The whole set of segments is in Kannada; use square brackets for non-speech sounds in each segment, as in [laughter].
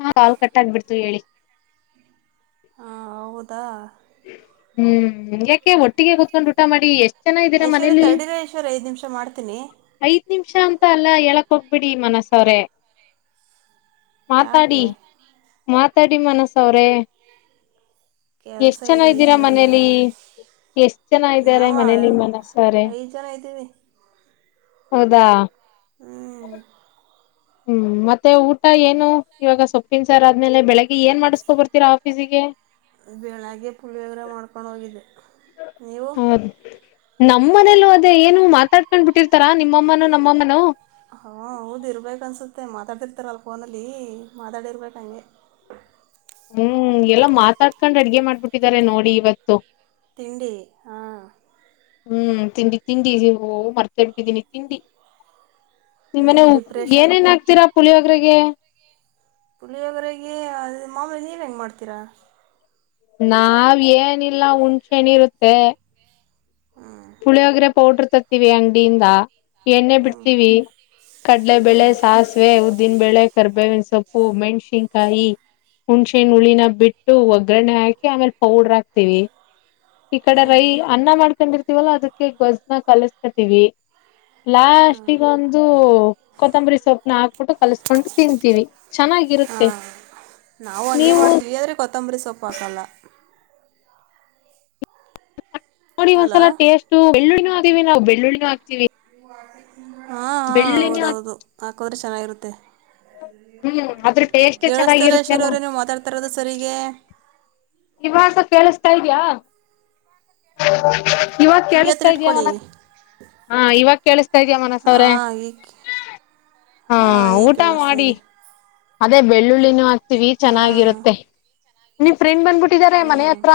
ಹಾ ಕಾಲ್ ಕಟ್ಟಾಗಿಬಿಡ್ತವಿ ಹೇಳಿ ಹಾ ಹೌದಾ ಹ್ಮ್ ಒಟ್ಟಿಗೆ ಕುತ್ಕೊಂಡು ಊಟ ಮಾಡಿ ಎಷ್ಟ್ ಜನ ಇದ್ದೀರಾ ಐಶ್ವರ್ಯ ಮನೇಲಿ ತಡೀರಿ ಐಶ್ವರ್ಯ ಐದು ನಿಮಿಷ ಮಾಡ್ತೀನಿ ಐದ ನಿಮಿಷ ಮತ್ತ ಅಲ್ಲಾ ಎಳಕ್ ಹೋಗ್ಬಿಡಿ ಮನಸ್ಸವ್ರೆ ಮಾತಾಡಿ ಯಾಕೆ ಮಾ ಮಾತ್ತಡಿ ಮನಸ ಅವ್ರೇ ಕೆಲಸ ಎಷ್ಟ್ ಚನ ಇದೆ ಇದ್ದೀರಾ ಐಶ್ವರ್ಯ ಮನೇಲಿ ಎಷ್ಟ ಜನ ಇದ್ದಾರೆ ನಾವ ಮನೇಲಿ ಮನಸಾರೆ ಐದು ಜನ ಇದ್ದೀವಿ ಹೌದಾ ಹ್ಮ್ ಹ್ಮ್ ಮತ್ತೆ ಊಟ ಏನು ಇವಾಗ ಸೊಪ್ಪಿನ ಸಾರ್ ಆದ್ಮೇಲೆ ಬೆಳಿಗ್ಗೆ ಏನ್ ಮಾಡಸ್ಕೊ ಬರ್ತೀರಾ ಆಫೀಸಿಗೆ ಬೆಳಗ್ಗೆ ಪುಲ್ಳಿಯೋಗರ ಮಾಡ್ಕೊಂಡು ಹೋಗಿದ್ದೆ ನೀವು ನಮ್ಮ ಮನೇಲ್ಲೂ ಅದೇ ಏನು ಮಾತಾಡ್ಕೊಂಡ್ ಬಿಟ್ಟಿರ್ತಾರಾ ನಿಮ್ಮಮ್ಮನ ನಮ್ಮಮ್ಮನು ಹ ಹೌದ ಇರ್ಬೇಕಕ್ ಅನ್ಸುತ್ತೆ ಮಾತಾಡ್ ಇರ್ತಾರ ಅಲ್ ಫೋನಲ್ಲಿ ಮಾತಾಡಿರ್ಬೇಕು ಹಾಗಂಗೆ ಹ್ಮ್ ಎಲ್ಲಾ ಮಾತಾಡ್ಕೊಂಡ್ ಅಡ್ಗೆ ಮಾಡ್ಬಿಟ್ಟಿದ್ದಾರೆ ನೋಡಿ ಇವತ್ತು ತಿಂಡಿ ಹಾ ಹ್ಮ್ ತಿಂಡಿ ತಿಂಡಿ ಹ ಮರ್ತೇ ಬಿಟ್ಟಿದ್ದೀನಿ ತಿಂಡಿ ನೀವು ನಿಮ್ಮ್ನೆ ಡಿಪ್ರೆಷನ್ ಏನೇನ್ ಹಾಕ್ತೀರಾ ಪುಳಿಯೊೋಗ್ರಗೆ ಪುಳಿಯೊೋಗರೆರಿಗೆ ಅದು ಮಾಮೂಲಿ ನೀವು ಹೆಂಗೆ ಮಾಡ್ತೀರಾ [unintelligible] ನಾವ್ ಏನಿಲ್ಲ ಹುಣಸೆನ ಇರುತ್ತೆ ಹ್ಞೂ ಪುಳಿಯೋಗ್ರ ಪೌಡ್ರ ತತ್ತೀವಿ ಅಂಗಡಿಯಿಂದ. ಎಣ್ಣೇ ಹ್ಞೂ ಬಿಡ್ತೀವಿ ಕಡಲೆ ಹ್ಞೂ ಬೆಳೆ ಸಾಸಿವೆ ಉದ್ದ ಉದ್ದಿನ ಬೇಳೆ ಕರ್ಬೇವಿನ ಸೊಪ್ಪು ಮೆಣ್ಸಿನ್ಕಾಯಿ ಹುಣ್ಸೆನ್ ಹುಳಿನ ಬಿಟ್ಟು ಒಗ್ಗರಣೆ ಹಾಕಿ ಆಮೇಲೆ ಪೌಡ್ರ ಹಾಕ್ತೇವಿ ಈ ಕಡೆ ಹ್ಞೂ ರೈ ಹ್ಞೂ ಅನ್ನ ಮಾಡ್ಕೊಂಡಿರ್ತ ವಲ್ಲ ಅದಕ್ಕೆ ಗೊಜ್ನ ಕಲಸ್ಕತಿ ವಿ ಹಾಂ ಲಾಸ್ಟ್ ಈಗೊಂದು ಕೊತ್ತಂಬರಿ ಸೊಪ್ನ ಹಾಕ್ಬಿಟ್ಟು ಕಲಸ್ಕೊಂಡು ತಿಂತೀವಿ ಚೆನ್ನಾಗಿರುತ್ತೆ ಹಾಂ ನಾವು ಹಂಗೆ ನೀವು ಮಾಡ್ತೀವಿ ಆದರೆ ಕೊತ್ತಂಬರಿ ಸೊಪ್ಪಾಕಲ್ಲ ನೋಡಿ ಹಲೋ ಒಂದ್ಲ ಟೇಸ್ಟ್ ಬೆಳ್ಳುಳ್ಳಿ ವಿ ನಾವು ಬೆಳ್ಳಿ ಹಕ್ತೀವಿ ನೀ [unintelligible] ಬೆಳ್ಳಿನಿ ಹಾಕೋದ್ರೆ ಚೆನ್ನಾಗಿರುತ್ತೆ ಹ್ಮ್ ಅದ್ರ ಟೇಸ್ಟೇ ಕೇಳ್ತಲ್ಲ ಈಶ್ವರಯ ಚೆನ್ನಾಗಿರುತ್ತೆಮ್ಮ ಅವರೇನು ಮಾತಾಡ್ತಾರದು ಸರಿಗೆ ಇವಾಗ ಕೇಳಿಸತಾ ಇದ್ಯಾ. ಇವಾಗ ಕಿವಿ ಕೇಳಿಸ್ತಾ ಹತ್ರ ಇದ್ಯ ಇಟ್ಕೊಳ್ಳಿ ಮನ ಹಾ ಇವಾಗ ಕೇಳಿಸ್ತಾ ಇದ್ಯ ಮನಸ ಅವ್ರೆ ಹಾಂ ಈಗ ಹಾ ಹಾಂ ಈಗ ಊಟ ಕೇಳಿಸ್ತಾ ಮಾಡಿ. ಇದೆ ಅದೇ ಬೆಳ್ಳುಳ್ಳಿನ ಹಾಂ ಚೆನ್ನಾಗಿರುತ್ತೆ ನೀ ಫ್ರೆಂಡ್ ಬನ್ ಬಿಟ್ಟಿದ್ದಾರೆ ಹ್ಞೂ ಮನೆ ಹತ್ರ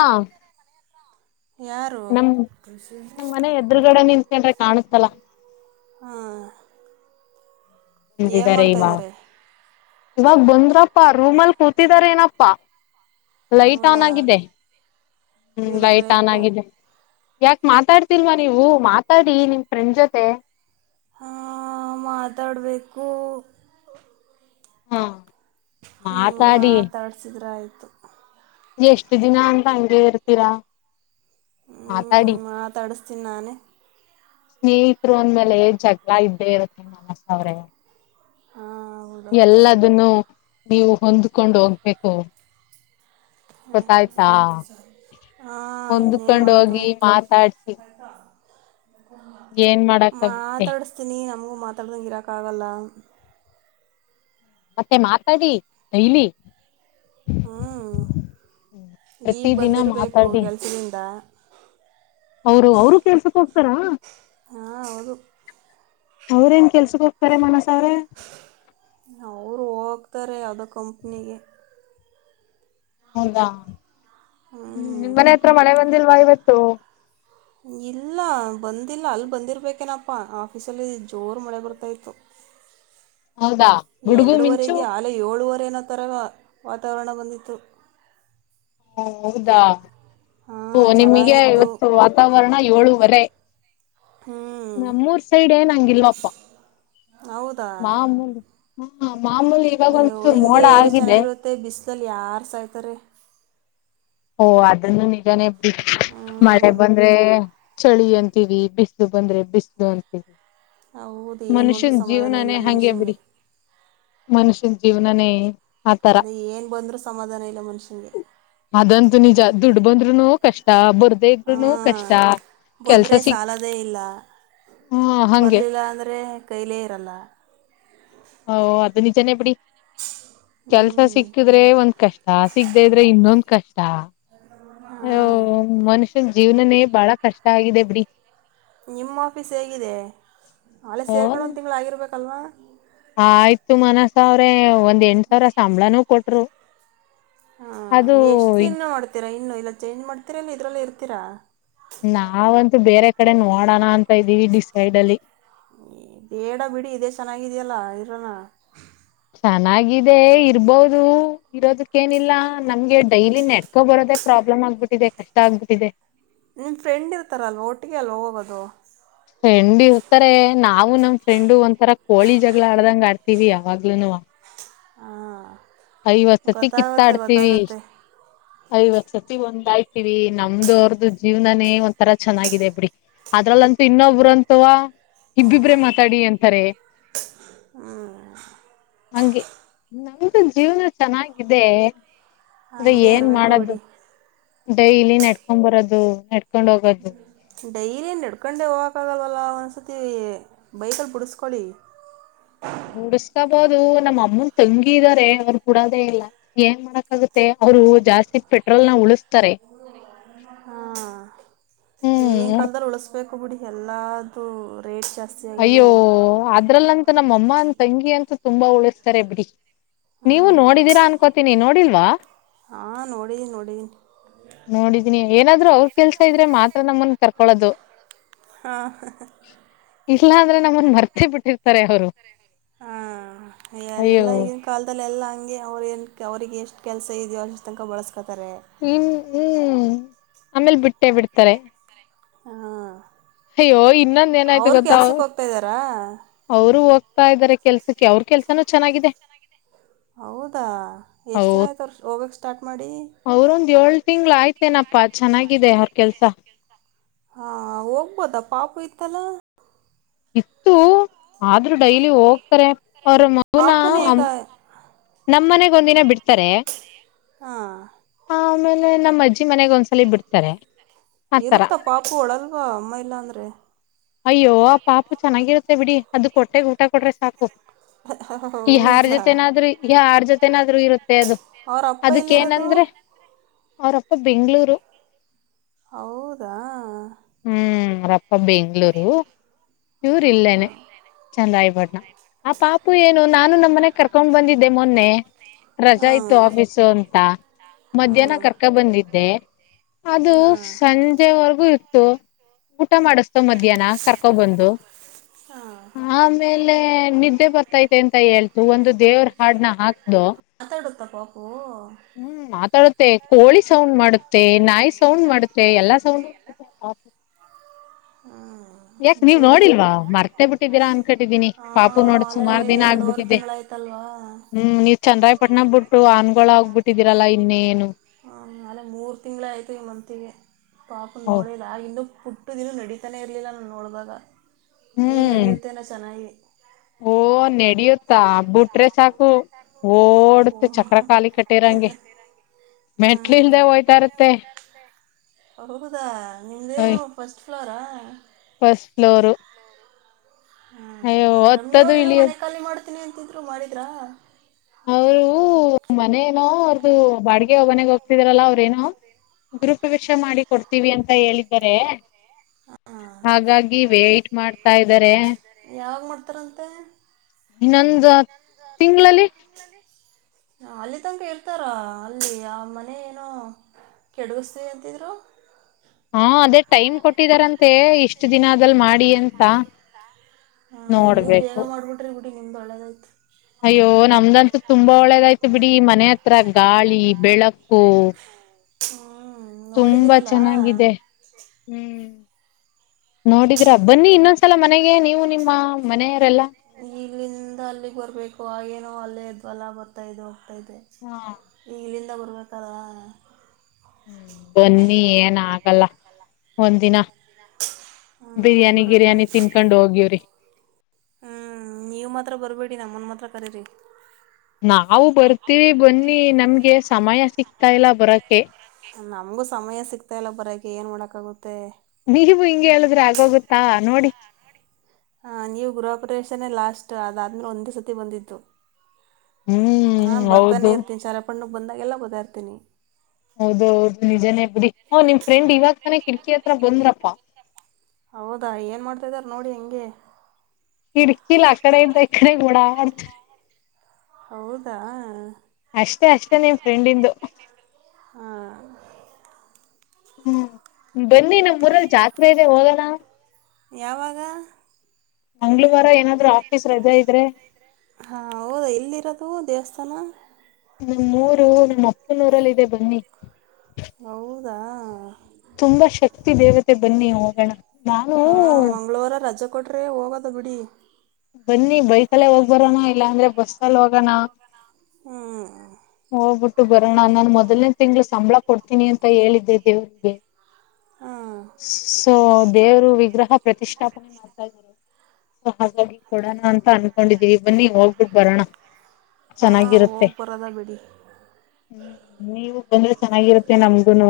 ಯಾರು ನಮ್ ನಮ್ ಮನೆ ಎದುರುಗಡೆ ನಿ [unintelligible] ಕಾಣಿಸ್ತಲ್ಲಾ ಹ್ಮ ಏನ್ ಮಾಡ್ತಾ ಇದ್ದಾರೆ ಇವಾಗ್ ಬಂದ್ರಪ್ಪಾ ರೂಮ್ ಅಲ್ ಕೂತಿದಾರೆನಪ್ಪಾ. ಲೈಟ್ ಆನ್ ಹೌದಾ ಆಗಿದೆ. ಹ್ಮ್ ಬೈಟ್ ಆನ್ ಇರಬೇಕು ಆಗಿದೆ. ಯಾಕ್ ಮಾತಾಡ್ತಿಲ್ವಾ ನೀವು ಮಾತಾಡಿ ನಿಮ್ ಫ್ರೆಂಡ್ ಜೊತೆ. ಹಾ ಮಾತಾಡ್ಬೇಕು. ಹ ಹ್ಮ್ ಮಾತಾಡ್ಸಿದ್ರ ಆಯ್ ತ್ತು ಎಷ್ಟ ದಿನ ಅಂತ ಹಂಗೆ ಇರ್ತೀರಾ, ಮಾತಾಡಿ ಹ್ಮ್ ಮಾತಾಡ್ಸ್ತೀನ್ ನಾನೇ. ಸ್ನೇಹಿತರು ಅಂದ್ಮೇಲೆ ಜಗಳ ಇದ್ದೇ ಇರುತ್ತೆ ಮನಸ ಅವ್ರೆ. ಹಾಂ ಹೌದೌದು ಎಲ್ಲದುನ್ನು ನೀವು ಹೊಂದ್ಕೊಂಡು ಹೋಗ್ಬೇಕು. ಹ ಗೊತ್ತಾಯ್ತಾ ಹಾ ಇನ್ನೇನ್ ಹೊಂದ್ಕೊಂಡ್ ಮಾಡದು ಹೋಗಿ ಮಾತಾಡ್ಸಿ ಏನ್ ಮಾಡಕ್ಗುತ್ತೆ ಮಾತಾಡ್ಸ್ತೀನಿ ನಮಗ್ ಮಾತಾಡ್ದಂಗ್ ಇರೋಕ್ ಆಗಲ್ಲ. ಮತ್ತೆ ಮಾತಾಡಿ ಡೈಲಿ ಹ್ಮ್ ಪ್ರತಿ ಈಗ್ ದಿನ ಬಂದಿರ್ಬೇಕು ಮಾತಾಡಿ ಕೆಲ್ಸದಿಂದ ಅವರು ಅವ್ರು ಕೆಲ್ಸಕ್ ಹೋಗ್ತಾರಾ? ಹಾ ಹೌದು. ಅವ್ರೇನ್ ಕೆಲ್ಸಕ್ ಹೋಗ್ತಾರೆ ಮಾನಸ್ ಅವ್ರು ಹೋಗ್ ತಾರೆ ಯಾವ್ದೋ ಕಂಪ್ನಿಗೆ. ಹೌದಾ ಹ್ಮ್ ಹ್ಞೂ ನಿಮ್ಮನೆ ಹತ್ರ ಮಳೆ ಬನ್ ದಿಲ್ವಾ ಇವತ್ತು. ಇಲ್ಲ ಬಂದಿಲ್ಲ ಅಲ್ ಬಂದಿರ್ಬೇಕೇನಪ್ಪ ಆಫೀಸಲ್ಲಿ ಜೋರು ಮಳೆ ಬರ್ತಾ ಇತ್ತು. ಹೌದಾ ಗುಡುಗು ಮಿಂಚು ಏನೋ ತರ ದ ವಾತಾವರಣ ಬಂದಿತ್ತು. ಹಾ ಹೌದಾ ಹಾಂ ಓ ನಿಮಗೆ ಚೆನ್ನಾಗಿತ್ತು ಇವತ್ತು ವಾತಾವರಣ ಏಳುವರೆ ಹ್ಞೂ ನಮ್ಮೂರ್ ಸೈಡ್ ಏನಂಗಿಲ್ಲಪ್ಪ ಹೌದಾ ಮಾಮೂಲಿ ಹಾ ಮಾಮೂಲಿ ಇವಾಗ ಅಯ್ಯೋ ಒಂದ್ ಚುರ್ ಮೋಡ ಹಿಂಗೆ ಇದ್ರೆ ಆಗಿದೆ. ಚೆನ್ನಾಗಿರುತ್ತೆ ಬಿಸಿಲಲ್ಲಿ ಯಾರು ಸಾಯ್ತಾರೆ ಓ ಅದನ್ನು ನಿಜನೇ ಡಿ ಹ್ಞೂ ಮಳೆ ಬಂದ್ರೆ ಚಳಿ ಅಂತೀವಿ ಬಿಸ್ಲು ಬಂದ್ರೆ ಬಿಸಲು ಅಂತೀ ಹೌದು ಏನು ಬಂದರೂ ಮನುಷ್ಯನ್ ಸಮಾಧಾನ ಜೀವನಾನೇ ಇಲ್ಲ ಹಂಗೆ ಮನುಷ್ಯನಿಗೆ ಬಿಡಿ ಮನುಷ್ಯನ್ ಜೀವನಾನೇ ಆತರ ಅದೇ ಏನು ಬಂದರೂ ಸಮಾಧಾನ ಇಲ್ಲ ಮನುಷ್ಯಂಗೆ. ಅದಂತೂ ನಿಜ ದುಡ್ ಬಂದ್ರುನು ಕಷ್ಟ ಬ ಹಾ ಬಂದರೆ ಸಿಕ್ ಸಾಲದೇ ಇಲ್ಲ ಹ್ಮ ಹಂಗೆ ಬರಲಿಲ್ಲ ಅಂದರೆ ಕೈಲೇ ಇರಲ್ಲ. ಹೊ ಅದು ನಿಜನೆ ಬಿಡಿ. ಕೆಲ್ಸ ಹ್ಞೂ ಸಿಕ್ಕಿದ್ರೆ ಒಂದ್ ಕಷ್ಟ ಸಿಗದೆ ಇದ್ರೆ ಇನ್ನೊಂದ್ ಕಷ್ಟ ಹಾಂ ಶನ್ ಜೀವನನೇ ಬಹಳ ಕಷ್ಟ ಆಗಿದೆ ಬಿಡಿ. ನಿಮ್ಮ ಆಫೀಸ್ ಹೇಗಿದೆ ಅಳೆ ಸೇರ್ಕೊಂಡ್ ಒಂದ್ ತಿಂಗಳು ಆಗಿರ್ಬೇಕಲ್ವಾ? ಹ ಆಯ್ತು ಮನಸ ಅವ್ರೆ ಒಂದ್ ಎಂಟ ಸಾವಿರ ಸಂಬಳನೂ ಕೊಟ್ರು. ಹಾ ಅದು ಎಷ್ಟ್ ದಿನ ಮಾಡ್ತೀರಾ ಇನ್ನು ಇಲ್ಲ ಚೇಂಜ್ ಮಾಡ್ತೀರಾ ಇಲ್ಲ ಇದ್ರಲ್ಲೇ ಇರ್ತೀರ. ನಾವಂತೂ ಬೇರೆ ಕಡೆ ನೋಡೋಣ ಅಂತ ಇದ್ದೀವಿ ಡಿಸೈಡ್ ಅಲ್ಲಿ ಬೇಡ ಬಿಡಿ ಇದೇ ಚೆನ್ನಾಗಿದ್ಯಲ್ಲ ಇರನ. ಚೆನ್ನಾಗಿದೆ ಇರ್ಬೋದು ಇರೋದುಕ್ಕೇನಿಲ್ಲ ನಮ್ಗೆ ಡೈಲಿ ನೆಡ್ಕೋ ಬರೋದೆ ಪ್ರಾಬ್ಲಮ್ ಆಗ್ಬಿಟ್ಟಿದೆ ಕಷ್ಟ ಆಗ್ಬಿಟ್ಟಿದೆ. ನಿಮ್ ಫ್ರೆಂಡ್ ಇರ್ತಾರಲ್ವಾ ಒಟ್ಟಿಗೆ ಅಲ್ಲ ಹೋಗೋದು. ಫ್ರೆಂಡ್ ಇರ್ತಾರೆ ನಾವು ನಮ್ ಫ್ರೆಂಡ್ ಒಂಥರ ಕೋಳಿ ಜಗಳ ಆಡ್ದಂಗ ಆಡ್ತಿವಿ ಯಾವಾಗ್ಲೂನುವ ಹಾ ಐವತ್ ಸತಿ ಕಿತ್ತಾಡ್ತೀವಿ ಐವತ್ ಸತಿ ಒಂದಾಯ್ ತಿವಿ ನಮ್ದ ಅವ್ರದು ಜೀವನನೇ ಒಂತರ ಚೆನ್ನಾಗಿದೆ ಬಿಡಿ. ಅದ್ರಲ್ಲಂತೂ ಇನ್ನೊಬ್ರಂತೂ ಇಬ್ಬಿಬ್ರೇ ಮಾತಾಡಿ ಅಂತಾರೆ ಹಂಗೆ ನಮ್ ಜೀವನ ಚೆನ್ನಾಗಿದೆ ಅದೆ ಹಾಗೆ ಏನ್ ಇರಬೇಕು ಮಾಡದು. ಬಿಡಿ ಡೈಲಿ ನಡ್ಕೊಂಡ್ ಬರದು ನೆಡ್ಕೊಂಡ್ ಹೋಗೋದು ಡೈಲಿ ನಡ್ಕೊಂಡೆ ಹೋಗಕ್ಕಾಗಲ್ವಲ್ಲ ಒನ್ನೊಂದ್ ಸತಿ ಬೈಕಲ್ ಬಿಡ್ಸ್ಕೊಳ್ಳಿ. ಉಡ್ಸ್ಕೊಬಹದು ನಮ್ಮ ಅಮ್ಮನ್ ತಂಗಿ ಇದಾರೆ ಅವ್ರ ಬುಡದೇ ಇಲ್ಲ ಏನ್ ಮಾಡಕಾಗುತ್ತೆ ಅವರು ಜಾಸ್ತಿ ಪೆಟ್ರೋಲ್ನ ಉಳಸ್ತಾರೆ. ಈಗಿನ್ ಕಾಲದಲ್ಲಿ ಉಳ್ಸ್ಬೇಕು. ಬಿಡಿ ಎಲ್ಲಾದುು ರೇಟ್ ಜಾ ಅಯ್ಯೋ ಅದ್ರಲ್ಲಂತ ನಮ್ಮ ಅಮ್ಮ ಅನ್ ತಂಗಿ ಅಂತ ತುಂಬಾ ಉಳಿಸ್ತಾರೆ ಬಿಡಿ ನೀವು ಹ್ಞೂ ನೋಡಿದೀರಾ ಅನ್ಕೋತೀನಿ ನೋಡಿಲ್ವಾ? ಹಾ ನೋಡಿದಿನ್ ನೋಡಿದಿನ್ ನೋಡಿದೀನಿ ಏನಾದ್ರು ಅವ್ರ ಕೆಲ್ಸ ಇದ್ರೆ ಮಾತ್ರ ನಮ್ಮನ್ ಕರ್ಕೊಳೋದು. ಹಾ ಹ್ಮ್ ಹ್ಮ್ ಇಲ್ಲ ಅಂದ್ರೆ ನಮ್ಮನ್ ಮರ್ತೆ ಬಿಟ್ಟಿರ್ತಾರೆ ಅವ್ರು. ಹಾ ಎಲ್ಲಾ ಈಗಿನ ಕಾಲ್ದಲ್ಲೇಲ್ಲ ಹಂಗೆ ಅವ್ರೆನ್ ಅವ್ರಿಗೆ ಎಷ್ಟ್ ಕೆಲ್ಸ ಇದೆಯೋ ಅಷ್ಟ ತಂಕ ಬಳಸ್ಕ ತರೆ ಇನ್ ಹ್ಮ್ ಆಮೇಲ್ ಬಿಟ್ಟೆ ಬಿಡ್ತಾರೆ. ಹಾಂ ಅಯ್ಯೋ ಇನ್ನೊಂದ್ ಏನಾಯ್ತು ಅವ್ರು ಗೊತ್ತಾ ಕೆಲ್ಸಕ್ಕೆ ಹೋಗ್ತಾಯಿದ್ದಾರಾ ಅವ್ರು ಹೋಗ್ತಾ ಇದಾರೆ. ಕೆಲ್ಸಕ್ಕೆ ಅವ್ರ ಕೆಲ್ಸನೂ ಚೆನ್ನಾಗಿದೆ. ಹೌದಾ ಎಷ್ಟ್ ದಿನ ಹೌದ್ ಆಯ್ತ ಅವ್ರು ಹೋಗಕ್ ಮಾಡಿ? ತಿಂಗ್ಳ್ ಆಯ್ತೇನಪ್ಪಾ ಚೆನ್ನಾಗಿದೆ ಅವ್ರ್ ಕೆಲಸ. ಹಾ ಹೋಗ್ಬೋದ ಪಾಪು ಇತ್ತಲ್ಲ ಇತ್ತು ಆದ್ರೂ ಡೈಲಿ ಹೋಗ್ತಾರೆ. ಅವ್ರ್ ಮಗುನ ಪಾಪುನೇ ಅ ಈಗ ನಮ್ ಮನೆಗ್ ಒಂದಿನ ಬಿಡ್ತಾರೆ ಹಾ ಆಮೇಲೆ ನಮ್ಮ್ ಅಜ್ಜಿ ಮನೆಗ್ ಒಂದ್ಸಲಿ ಬಿಡ್ತಾರೆ. ಆತರ ಇರುತ್ತ ಪಾಪು ಅಳಲ್ವಾ ಅಮ್ಮ ಇಲ್ಲ ಅಂದ್ರೆ? ಅಯ್ಯೋ ಆ ಪಾಪು ಚೆನ್ನಾಗಿರುತ್ತೆ ಬಿಡಿ ಅದುಕ್ ಹೊಟ್ಟೆಗ್ ಊಟ ಕೊಡ್ರೆ ಸಾಕು. ಈ ಯಾರ್ ಹೌದಾ ಜೊತೆನಾದ್ರೂ ಯಾರ ಜೊ ತೆನಾದ್ರೂ ಇರು ತ್ತೆ ಅದು ಅವ್ರ ಅಪ್ಪ ಎಲ್ಲಿರೋದು ಅದುಕ್ಕೇನಂದ್ರೆ ಅವ್ರಪ್ಪ ಬೆಂಗ್ಳೂರು. ಹೌದಾ ಹ್ಮ್ ಅವ್ರಪ್ಪ ಬೆ ಇವ್ರ್ ಇಲ್ಲೇನೆ ಚಂದ ಅಯ್ ಪಟ್ನ ಆ ಪಾಪು ಏನು ನಾನು ನಮ್ ಮನೆಗ್ ಕರ್ಕೊಂಡ್ ಬಂದಿದ್ದೆ ಮೊನ್ನೆ ಹಾ ರಜಾ ಇತ್ತು ಆಫೀಸು ಅಂತ ಹ್ಮ ಮಧ್ಯಾಹ್ನ ಕರ್ಕ ಬಂದಿದ್ದೆ ಅದು ಹಾ ಸಂಜೆವರ್ ಗು ಇತ್ತು ಊಟ ಮಾಡುಸ್ದು ಮ ಧ್ಯಾನ ಕರ್ಕೊ ಬಂದು ಹಾ ಆಮೇಲ್ ಮೇಲೆ ನಿದ್ದೆ ಬರ್ ತೈತೆ ಅಂತ ಹೇಳ್ತು ಒಂದು ದೇವ್ರ ಹಾಡ್ನ ಹಾಕ್ದು ತ ಪಾಪು? ಹ್ಮ್ ಮಾತಾಡುತ್ತೆ ಕೋಳಿ ಸೌಂಡ್ ಮಾಡುತ್ತೆ ನಾಯಿ ಸೌಂಡ್ ಮಾಡುತ್ತೆ ಎಲ್ಲಾ ಸೌಂಡ್ ಆ ಯಾಕ ಹ್ಮ್ ನೀವ್ ಬಿಡಿ ನೋಡಿಲ್ವಾ ಮರ್ತೆ ಬಿಟ್ಟಿದ್ದೀರಾ ಅನ್ಕಟ್ಟಿದೀನಿ ಹಾ ಪಾಪು ನೋಡ್ ಅಲ್ಲೇ ಸುಮಾರ್ ದಿನ ಎರಡುವರೆ ಆಗ್ಬಿಟ್ಟಿದ್ದೆ ತಿಂಗಳಾಯ್ತಲ್ವಾ ಹ್ಮ್ ನೀವ್ ಚೆನ್ನರಾಯ್ ಪಟ್ನ ಬುಟ್ಟು ಆನ್ಗೊಳ್ ಆಗ್ಬಿಟ್ಟಿದೀರಲ್ಲ ಇನ್ನೇನು. ಆ ಆಲೆ ಮೂರು ತಿಂಗಳೇ ಆಯ್ತು ಈ ಮಂತಿಗೆ ಪಾಪುನ್ ಓ ನೋಡೇ ಇಲ್ಲ ಆ ಇನ್ನೂ ಪುಟ್ಟು ದಿನ್ನು ನಡೀತಾನೆ ಇರ್ಲಿಲ್ಲ ನಾನ್ ನೋಡ್ದಾಗ. ಈಗ ಹ್ಮ್ ನಡೆಯುತ್ತೆನ ಚೆನ್ನಾಗಿ ಓ [unintelligible] ಬಿಟ್ರೆ ಸಾಕು ಓ ಓಡುತ್ತೆ ಚಕ್ರ ಖಾಲಿ ಕಟ್ಟಿರಂಗೆ ಮೆಟ್ಟಿಳಿದು ಹೋಯ್ತಾ ಇರುತ್ತೆ ಹೌದ ನಿಮೆ ಅಯ್ ಫಸ್ಟ್ ಪ್ಲೋರಾ ಫಸ್ಟ್ ಫ್ಲೋರು ಅಯ್ಯೋ ಹ್ಮ್ ಹತ್ತದು ರಮ್ಯಾಯವ್ರ ಏನೋ ಮನೆ ಇಳಿಯದು ಖಾಲಿ ಮಾಡ ತನಿ [unintelligible] ಮಾಡಿದ್ರಾ ಅವರು ಮನೇನೋ ಅವ್ರ್ದ ಬಾಡಿಗೆ ಮನೆಗೆ ಹೋಗ್ತಿದ್ರಲ್ಲ ಅವ್ರೇನೋ ಗುರುಪ್ರವೇಶ ಮಾಡಿ ಕೊಡ್ತ ಅಂತ ಹೇಳಿದ್ದಾರೆ ಹಾಂ ಹಾಗಾಗಿ ವೇಟ್ ಮಾಡ್ತಾ ಇದ್ದಾರೆ ರಂತೆ ಇನ್ನೊಂದು ತಿಂಗಳಲ್ಲಿ ಅಲ್ಲಿ ತನಕ ಇರ್ತಾರ ಅಲ್ಲಿ ಆ ಮನೆ ಏನೋ ಕೆಡಗಿಸ್ತವಿ ಅಂತಿದ್ರು ಹಾ ಅದೇ ಟೈಮ್ ಕೊಟ್ಟಿದಾರಂತೆ ಇಷ್ಟ ದಿನಲ್ ಮಾಡಿ ಅಂತ ನೋಡ್ಬೇಕು ಅಡಿ ಬಳದತ್ತೆ [unintelligible] ಅಯ್ಯೋ ನಮ್ದನ್ ತುಂಬಾ ಒಳ್ಳೇದಾಯ್ತು ಬಿಡಿ ಮನೆ ಹತ್ರ ಗಾಳಿ ಬೆಳಕು ಹ್ಮ [inaudible] ತುಂಬಾ ಚೆನ್ನಾಗಿದೆ ಹ್ಮ್ ನೋಡಿದ್ರಾ ಬನ್ನಿ ಇನ್ನೊಂದ್ಸಲ ಮನೆಗೆ ನೀವು ನಿಮ್ಮ ಮನೆಯವರೆಲ್ಲಾ [inaudible] ಈಲ್ಲಿಂದ ಅಲ್ಲಿಗ್ ಬರ್ಬೇಕು ಆಗೆನೋ ಅಲ್ಲೇ ಇದಲ್ಲ ಬರ್ತಾ ಇದು ತದೆ ಹಾ ಈ [inaudible] [unintelligible] ಬರ್ಬೇಕ ತರ [unintelligible] ಹ್ಮ್ ಬನ್ನಿ ಏನ್ ಆಗಲ್ಲ ಒಂದಿನ ಹಾಂ ಬಿರಿಯಾನಿ ಗಿರಿ್ಯಾನಿ ಬರಬೇಕು ತಿನ್ಕೊಂಡು ಹೋಗ್ಯಿವ್ರಿ ಬಿ ನಮ್ಮನ್ ಮಾತ್ರ ಕರಿ ರೀ ನಾವು ಬರ್ತೀವಿ ಬನ್ನಿ ನಮ್ಗೆ ಸಮಯ ಸಿಕ್ತಾ ಇಲ್ಲ ಬರೋಕೆ ನಮಗೂ ಸಮಯ ಸಿಗ್ತಾ ಇಲ್ಲ ಬರೋಕ್ಕೆ ಏನ್ ಮಾಡಕ್ಕ ಆಗುತ್ತೆ ನೀವು ಹಿಂಗಗೆ ಹೇಳುದ್ರೆ ಆಗೋಗುತ್ತಾ ನೋಡಿ. ಹ ನೀವು ಗೃಹಪ್ರವೇಶನೆ ಲಾಸ್ಟ್ ಅದಾದ್ಮಲೆ ಒಂದೇ ಸರ್ತಿ ಬಂದಿತ್ತು ಹಾ ಹ್ಮ್ ಬರ್ತಾನೆ ಹೌದು ಇರ್ತೀನಿ [unintelligible] ಬಂದಾಗೆಲ್ಲ ಹೋಗತ್ತಾ ಇರ್ತೀನಿ ಹೌದ ಹೌದು ನಿಜನೇ ಬಿಡಿ ಹ ನಿಮ್ ಫ್ರೆಂಡ್ ಇವಾಗ ತಾನ ಕಿಟಕಿ ಹತ್ರ ಬಂದ್ರಪ್ಪಾ ಹೌದಾ ಏನ್ ಮಾಡತ್ತಿದಾರ ನೋಡಿ ಹಂಗೆ ಕಿಡ್ಕಿಲ ಆಕಡೆಂದ ಇಕಡೆ ಓಡಾಡ್ತು ಹೌದಾ ಅಷ್ಟೇ ಅಷ್ಟೇ ನಿಮ್ ಫ್ರೆಂಡಿಂದು ಹಾ ಹ್ಮ್ ಬನ್ನಿ ನಮೂಊರಲ್ಲಿ ಜಾತ್ರೆ ಇದೆ ಹೋಗೋಣ ಯಾವಾಗ ಮಂಗಳವಾರ ಏನಾದ್ರು ಆಫೀಸ್ ರಜೆ ಇದ್ರೆ ಹಾ ಹೌದಾ ಎಲ್ಲಿರೋದು ದೇವಸ್ಥಾನ ನಮ ಮೂರು ನಮ್ ಅಪ್ಪ ನೂರಲ್ಲಿ ಇದೆ ಬನ್ನಿ ದಾಹ ತುಂಬಾ ಶಕ್ತಿ ದೇವತೆ ಬನ್ನಿ ಹೋಗೋಣ ನಾನು ಹಾ ಮಂಗಳವಾರ ರಜಾ ಕೊಟ್ರೆ ಹೋಗೋದು ಬಿಡಿ ಬನ್ನಿ ಬೈಕಲ್ಲೇ ಹೋಗ್ ಬರೋಣ ಇಲ್ಲಾ ಅಂದ್ರೆ ಬಸ್ಸಲ್ಲಿ ಹೋಗಣ ಹ್ಮ್ ಹೋಗ್ಬಿಟ್ಟು ಬರೋಣ ನಾನು ಮೊದಲನೇ ತಿಂಳ ಸಂಬಳ ಕೊಡ್ತೀನಿ ಅಂತ ಹೇಳಿದ್ದೆ ದೇವರಿಗೆ ಹಾಂ ಸೊ ದೇವರು ವಿಗ್ರಹ ಪ್ರತಿಷ್ಠಾಪನೆ ಮಾಡ್ತಾ ಇದಾರೆ ಸೊ ಹಾಗಾಗಿ ಕೊಡೋಣ ಅಂತ ಅನ್ಕೊಂಡಿದ್ದೀವಿ ಬನ್ನಿ ಹೋಗ್ಬಿಟ್ಟು ಬರೋಣ ಹಾ ಚೆನ್ನಾಗಿರುತ್ತೆ ಹೋಗ್ ಬರೋದ ಬಿಡಿ ಹ್ಮ್ ನೀವು ಬಂದ್ರೆ ಚೆನ್ನಾಗಿರುತ್ತೆ ನಮಗುನು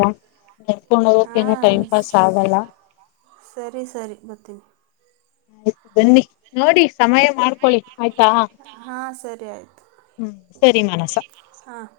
ನಡ್ಕೊಂಡ್ ಹೋಗದಕ ಏನ ಹಾಂ ಟೈಮ್ ಪಾಸ್ ಆಗಲ್ಲ ಸರಿ ಸರಿ ಬರ್ತೀನಿ ಆಯ್ತು ಬನ್ನಿ ನೋಡಿ ಸಮಯ ಮಾಡ್ಕೊೊಳ್ಳಿ ಆಯ್ತಾ ಹಾಂ ಸರಿ ಆಯಿತು ಹ್ಮ್ ಸರಿ ಮಾನಸ ಹಾಂ